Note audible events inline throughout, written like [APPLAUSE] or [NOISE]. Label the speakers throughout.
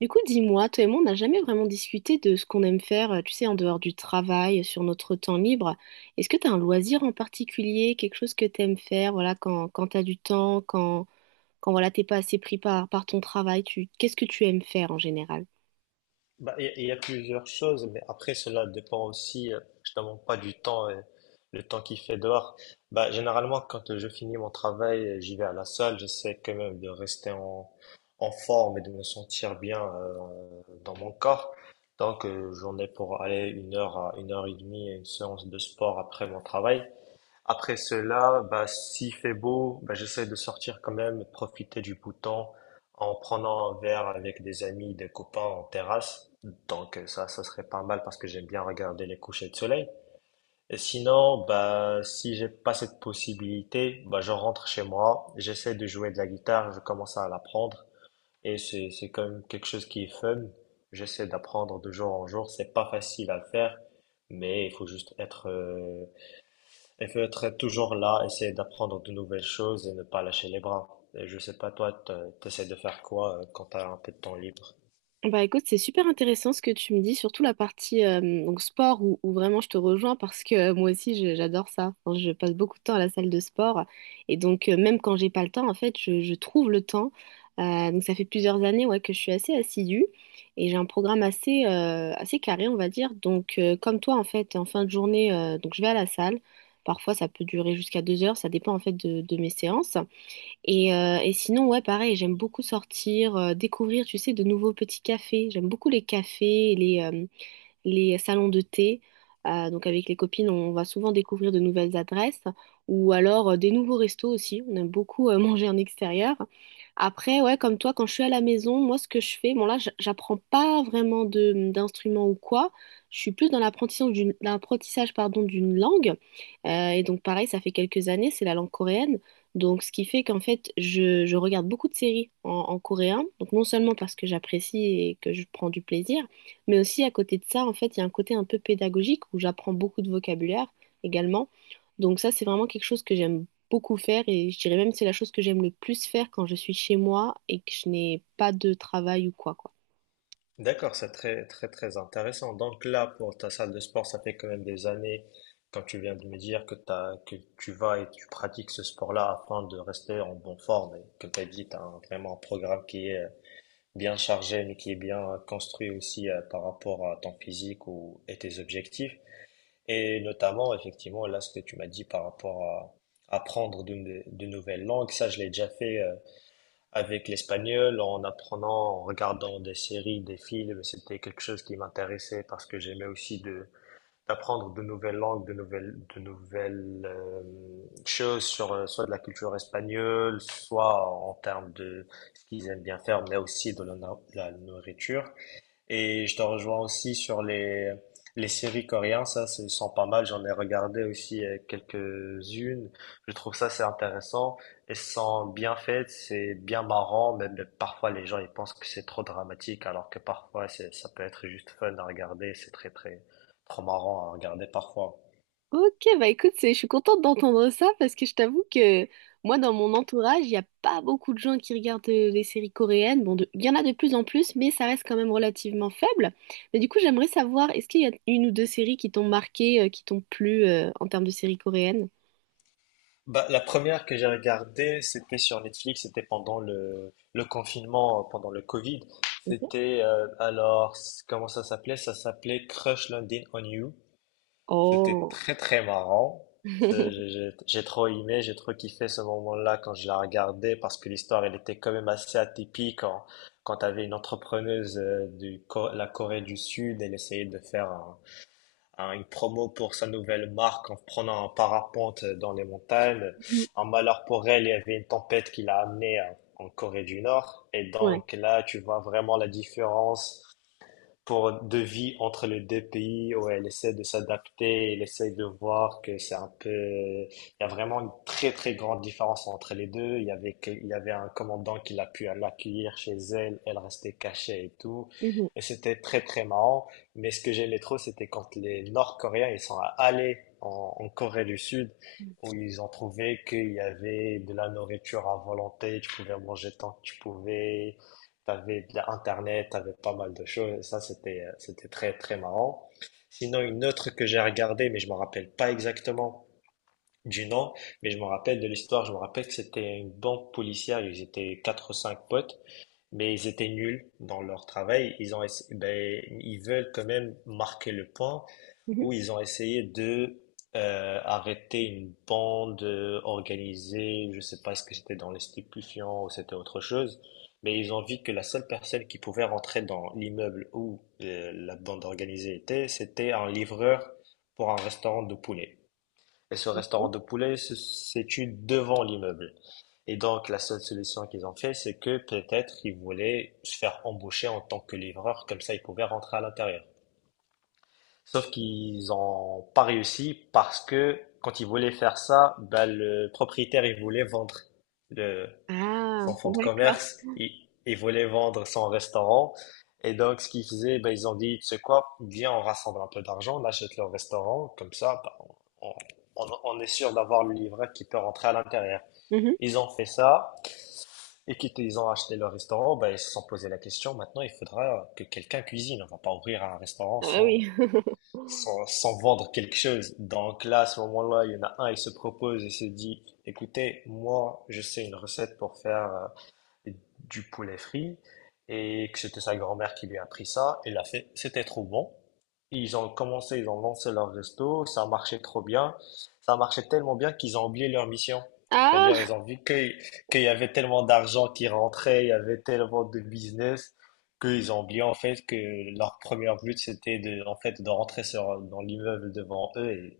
Speaker 1: Du coup, dis-moi, toi et moi, on n'a jamais vraiment discuté de ce qu'on aime faire, tu sais, en dehors du travail, sur notre temps libre. Est-ce que tu as un loisir en particulier, quelque chose que tu aimes faire, voilà, quand tu as du temps, quand voilà, t'es pas assez pris par ton travail, qu'est-ce que tu aimes faire en général?
Speaker 2: Bah, il y a plusieurs choses, mais après cela dépend aussi justement pas du temps, et le temps qu'il fait dehors. Bah, généralement, quand je finis mon travail, j'y vais à la salle, j'essaie quand même de rester en forme et de me sentir bien dans mon corps. Donc, j'en ai pour aller une heure à une heure et demie à une séance de sport après mon travail. Après cela, bah, s'il fait beau, bah, j'essaie de sortir quand même, profiter du beau temps en prenant un verre avec des amis, des copains en terrasse. Donc ça, ça serait pas mal parce que j'aime bien regarder les couchers de soleil. Et sinon, bah, si j'ai pas cette possibilité, bah, je rentre chez moi, j'essaie de jouer de la guitare, je commence à l'apprendre et c'est quand même quelque chose qui est fun. J'essaie d'apprendre de jour en jour, c'est pas facile à faire, mais il faut être toujours là, essayer d'apprendre de nouvelles choses et ne pas lâcher les bras. Et je sais pas, toi, tu essaies de faire quoi quand tu as un peu de temps libre?
Speaker 1: Bah écoute, c'est super intéressant ce que tu me dis, surtout la partie donc sport où vraiment je te rejoins parce que moi aussi j'adore ça. Enfin, je passe beaucoup de temps à la salle de sport et donc même quand j'ai pas le temps, en fait, je trouve le temps. Donc ça fait plusieurs années ouais, que je suis assez assidue et j'ai un programme assez carré, on va dire. Donc comme toi, en fait, en fin de journée, donc je vais à la salle. Parfois ça peut durer jusqu'à deux heures, ça dépend en fait de mes séances. Et sinon, ouais, pareil, j'aime beaucoup sortir, découvrir, tu sais, de nouveaux petits cafés. J'aime beaucoup les cafés, les salons de thé. Donc avec les copines, on va souvent découvrir de nouvelles adresses ou alors des nouveaux restos aussi. On aime beaucoup [LAUGHS] manger en extérieur. Après, ouais, comme toi, quand je suis à la maison, moi, ce que je fais, bon là, j'apprends pas vraiment de d'instruments ou quoi. Je suis plus dans l'apprentissage d'une l'apprentissage, pardon, d'une langue. Et donc pareil, ça fait quelques années, c'est la langue coréenne. Donc, ce qui fait qu'en fait, je regarde beaucoup de séries en coréen. Donc, non seulement parce que j'apprécie et que je prends du plaisir, mais aussi, à côté de ça, en fait, il y a un côté un peu pédagogique où j'apprends beaucoup de vocabulaire également. Donc ça, c'est vraiment quelque chose que j'aime beaucoup faire et je dirais même que c'est la chose que j'aime le plus faire quand je suis chez moi et que je n'ai pas de travail ou quoi, quoi.
Speaker 2: D'accord, c'est très, très, très intéressant. Donc là, pour ta salle de sport, ça fait quand même des années, quand tu viens de me dire que tu vas et tu pratiques ce sport-là afin de rester en bonne forme et que tu as dit, tu as vraiment un programme qui est bien chargé, mais qui est bien construit aussi par rapport à ton physique ou, et tes objectifs. Et notamment, effectivement, là, ce que tu m'as dit par rapport à apprendre de, no-, de nouvelles langues, ça, je l'ai déjà fait avec l'espagnol, en apprenant, en regardant des séries, des films. C'était quelque chose qui m'intéressait parce que j'aimais aussi de d'apprendre de nouvelles langues, de nouvelles choses sur soit de la culture espagnole, soit en termes de ce qu'ils aiment bien faire, mais aussi de la, no-, la nourriture. Et je te rejoins aussi sur les séries coréennes, ça, ce sont pas mal. J'en ai regardé aussi quelques-unes. Je trouve ça, c'est intéressant. Elles sont bien faites, c'est bien marrant, même parfois les gens, ils pensent que c'est trop dramatique, alors que parfois, c'est, ça peut être juste fun à regarder. C'est très, très, trop marrant à regarder parfois.
Speaker 1: Ok, bah écoute, je suis contente d'entendre ça parce que je t'avoue que moi, dans mon entourage, il n'y a pas beaucoup de gens qui regardent les séries coréennes. Bon, il y en a de plus en plus, mais ça reste quand même relativement faible. Mais du coup, j'aimerais savoir, est-ce qu'il y a une ou deux séries qui t'ont marqué, qui t'ont plu, en termes de séries coréennes?
Speaker 2: Bah, la première que j'ai regardée, c'était sur Netflix, c'était pendant le confinement, pendant le Covid.
Speaker 1: Mhm.
Speaker 2: C'était, alors, comment ça s'appelait? Ça s'appelait Crush Landing on You. C'était
Speaker 1: Oh.
Speaker 2: très très marrant. C'est- J'ai
Speaker 1: [LAUGHS]
Speaker 2: j'ai- j'ai trop aimé, j'ai trop kiffé ce moment-là quand je la regardais parce que l'histoire, elle était quand même assez atypique quand t'avais une entrepreneuse de la Corée du Sud, elle essayait de faire une promo pour sa nouvelle marque en prenant un parapente dans les montagnes.
Speaker 1: Mhm.
Speaker 2: En malheur pour elle, il y avait une tempête qui l'a amenée hein, en Corée du Nord. Et
Speaker 1: Ouais.
Speaker 2: donc là, tu vois vraiment la différence pour de vie entre les deux pays où elle essaie de s'adapter, elle essaie de voir que c'est un peu, il y a vraiment une très très grande différence entre les deux. Il y avait un commandant qui l'a pu l'accueillir chez elle, elle restait cachée et tout.
Speaker 1: Mhm.
Speaker 2: Et c'était très très marrant. Mais ce que j'aimais trop, c'était quand les Nord-Coréens, ils sont allés en Corée du Sud, où ils ont trouvé qu'il y avait de la nourriture à volonté, tu pouvais manger tant que tu pouvais, t'avais de l'internet, t'avais pas mal de choses. Ça, c'était très, très marrant. Sinon, une autre que j'ai regardée, mais je me rappelle pas exactement du nom, mais je me rappelle de l'histoire. Je me rappelle que c'était une banque policière. Ils étaient quatre ou cinq potes, mais ils étaient nuls dans leur travail. Ils ont, essa- ben, ils veulent quand même marquer le point
Speaker 1: Mhm.
Speaker 2: où ils ont essayé de arrêter une bande organisée, je sais pas ce que c'était dans les stupéfiants ou c'était autre chose, mais ils ont vu que la seule personne qui pouvait rentrer dans l'immeuble où la bande organisée était, c'était un livreur pour un restaurant de poulet. Et ce restaurant
Speaker 1: Mhm.
Speaker 2: de poulet se situe devant l'immeuble. Et donc la seule solution qu'ils ont fait, c'est que peut-être ils voulaient se faire embaucher en tant que livreur, comme ça ils pouvaient rentrer à l'intérieur. Sauf qu'ils ont pas réussi parce que quand ils voulaient faire ça, ben le propriétaire, il voulait vendre le,
Speaker 1: Ah,
Speaker 2: son fonds de
Speaker 1: d'accord.
Speaker 2: commerce, il voulait vendre son restaurant. Et donc, ce qu'ils faisaient, ben ils ont dit, tu sais quoi, viens, on rassemble un peu d'argent, on achète le restaurant, comme ça, bah, on, on est sûr d'avoir le livret qui peut rentrer à l'intérieur.
Speaker 1: Mhm.
Speaker 2: Ils ont fait ça, et quand ils ont acheté le restaurant, ben ils se sont posé la question, maintenant, il faudra que quelqu'un cuisine. On va pas ouvrir un restaurant
Speaker 1: Ah bah
Speaker 2: sans,
Speaker 1: oui. [LAUGHS]
Speaker 2: sans, sans vendre quelque chose. Donc là, à ce moment-là, il y en a un, il se propose et se dit, écoutez, moi, je sais une recette pour faire du poulet frit et que c'était sa grand-mère qui lui a appris ça. Et l'a fait, c'était trop bon. Ils ont commencé, ils ont lancé leur resto, ça marchait trop bien. Ça marchait tellement bien qu'ils ont oublié leur mission. C'est-à-dire,
Speaker 1: Ah,
Speaker 2: ils ont vu qu'il y avait tellement d'argent qui rentrait, il y avait tellement de business, qu'ils ont oublié en fait que leur premier but c'était de, en fait, de rentrer dans l'immeuble devant eux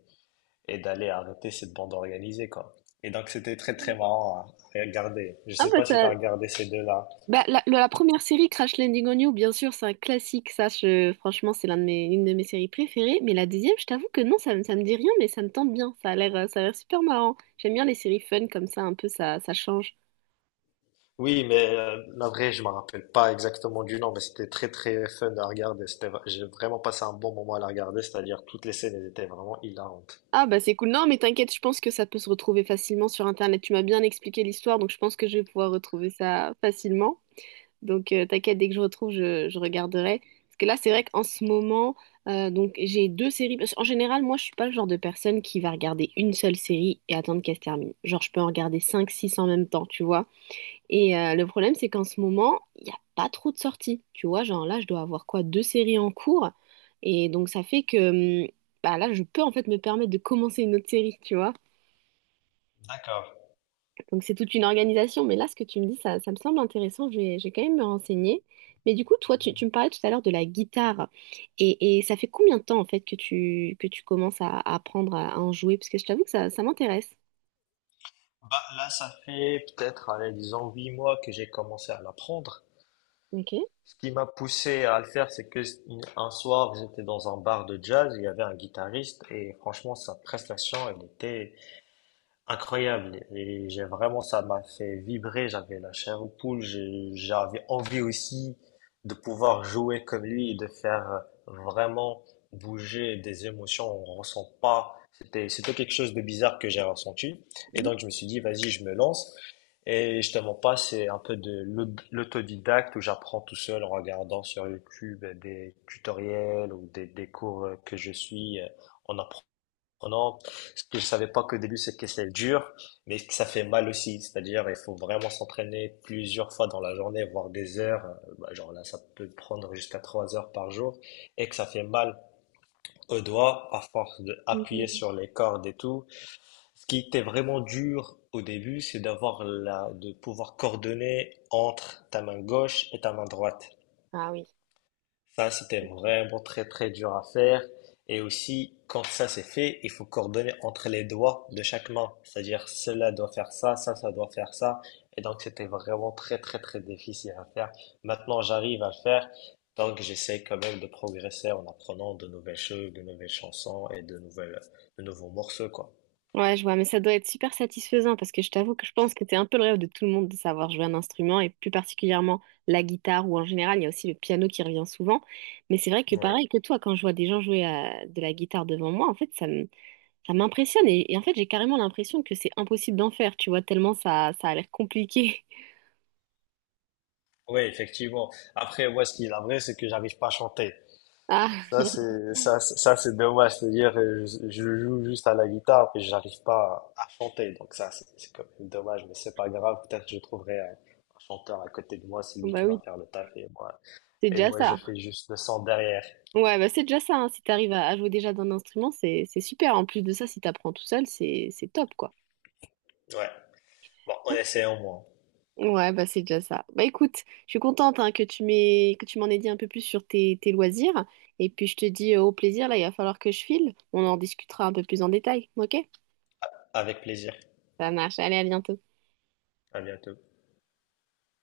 Speaker 2: et d'aller arrêter cette bande organisée, quoi. Et donc, c'était très, très marrant à regarder. Je
Speaker 1: ah
Speaker 2: sais
Speaker 1: bah
Speaker 2: pas
Speaker 1: ça...
Speaker 2: si tu as regardé ces deux-là.
Speaker 1: Bah, la première série Crash Landing on You, bien sûr, c'est un classique, ça, franchement, c'est l'un de mes, une de mes séries préférées. Mais la deuxième, je t'avoue que non, ça, ça me dit rien, mais ça me tente bien. Ça a l'air super marrant. J'aime bien les séries fun comme ça, un peu, ça change.
Speaker 2: Oui, mais la vraie, je me rappelle pas exactement du nom, mais c'était très, très fun à regarder. J'ai vraiment passé un bon moment à la regarder, c'est-à-dire toutes les scènes elles étaient vraiment hilarantes.
Speaker 1: Ah bah c'est cool. Non, mais t'inquiète, je pense que ça peut se retrouver facilement sur Internet. Tu m'as bien expliqué l'histoire, donc je pense que je vais pouvoir retrouver ça facilement. Donc, t'inquiète, dès que je retrouve, je regarderai. Parce que là, c'est vrai qu'en ce moment, donc j'ai deux séries. Parce qu'en général, moi, je suis pas le genre de personne qui va regarder une seule série et attendre qu'elle se termine. Genre, je peux en regarder 5, 6 en même temps, tu vois. Et le problème, c'est qu'en ce moment, il n'y a pas trop de sorties. Tu vois, genre là, je dois avoir quoi? Deux séries en cours. Et donc, ça fait que bah, là, je peux en fait me permettre de commencer une autre série, tu vois.
Speaker 2: D'accord.
Speaker 1: Donc c'est toute une organisation. Mais là, ce que tu me dis, ça me semble intéressant. Je vais quand même me renseigner. Mais du coup, toi, tu me parlais tout à l'heure de la guitare. Et ça fait combien de temps, en fait, que tu commences à apprendre à en jouer? Parce que je t'avoue que ça m'intéresse.
Speaker 2: Bah, là, ça fait peut-être, allez, disons, 8 mois que j'ai commencé à l'apprendre.
Speaker 1: Ok.
Speaker 2: Ce qui m'a poussé à le faire, c'est que un soir, j'étais dans un bar de jazz, il y avait un guitariste, et franchement, sa prestation, elle était incroyable et j'ai vraiment ça m'a fait vibrer, j'avais la chair aux poules, j'avais envie aussi de pouvoir jouer comme lui et de faire vraiment bouger des émotions, on ressent pas, c'était quelque chose de bizarre que j'ai ressenti et
Speaker 1: Mhm.
Speaker 2: donc je me suis dit vas-y, je me lance et je te mens pas, c'est un peu de l'autodidacte où j'apprends tout seul en regardant sur YouTube des tutoriels ou des cours que je suis en apprenant. Oh non, ce que je savais pas qu'au début c'est que c'est dur, mais que ça fait mal aussi. C'est-à-dire, il faut vraiment s'entraîner plusieurs fois dans la journée, voire des heures. Bah, genre là, ça peut prendre jusqu'à 3 heures par jour et que ça fait mal aux doigts à force de appuyer
Speaker 1: Mhm.
Speaker 2: sur les cordes et tout. Ce qui était vraiment dur au début, c'est d'avoir la, de pouvoir coordonner entre ta main gauche et ta main droite.
Speaker 1: Ah oui.
Speaker 2: Ça, c'était vraiment très très dur à faire. Et aussi, quand ça c'est fait, il faut coordonner entre les doigts de chaque main. C'est-à-dire, cela doit faire ça, ça, ça doit faire ça. Et donc, c'était vraiment très très très difficile à faire. Maintenant, j'arrive à le faire. Donc, j'essaie quand même de progresser en apprenant de nouvelles choses, de nouvelles chansons et de nouvelles, de nouveaux morceaux, quoi.
Speaker 1: Ouais, je vois, mais ça doit être super satisfaisant parce que je t'avoue que je pense que c'est un peu le rêve de tout le monde de savoir jouer un instrument et plus particulièrement la guitare ou en général, il y a aussi le piano qui revient souvent. Mais c'est vrai que
Speaker 2: Oui.
Speaker 1: pareil que toi, quand je vois des gens jouer de la guitare devant moi, en fait, ça me, ça m'impressionne et en fait j'ai carrément l'impression que c'est impossible d'en faire, tu vois, tellement ça, ça a l'air compliqué. [LAUGHS]
Speaker 2: Oui, effectivement. Après, moi, ce qui est vrai, c'est que j'arrive pas à chanter.
Speaker 1: Ah,
Speaker 2: Ça,
Speaker 1: [LAUGHS]
Speaker 2: c'est dommage. C'est-à-dire, je joue juste à la guitare et j'arrive pas à chanter. Donc ça, c'est quand même dommage, mais c'est pas grave. Peut-être que je trouverai un chanteur à côté de moi, celui
Speaker 1: bah
Speaker 2: qui
Speaker 1: oui,
Speaker 2: va faire le taf et moi,
Speaker 1: c'est déjà
Speaker 2: je
Speaker 1: ça.
Speaker 2: fais juste le son derrière.
Speaker 1: Ouais, bah c'est déjà ça, hein, si t'arrives à jouer déjà d'un instrument, c'est super. En plus de ça, si t'apprends tout seul, c'est top, quoi.
Speaker 2: Ouais. Bon, on essaie au moins.
Speaker 1: Ouais, bah c'est déjà ça. Bah écoute, je suis contente hein, que tu m'en aies dit un peu plus sur tes, tes loisirs. Et puis je te dis au plaisir, là, il va falloir que je file. On en discutera un peu plus en détail, ok?
Speaker 2: Avec plaisir.
Speaker 1: Ça marche, allez, à bientôt.
Speaker 2: À bientôt.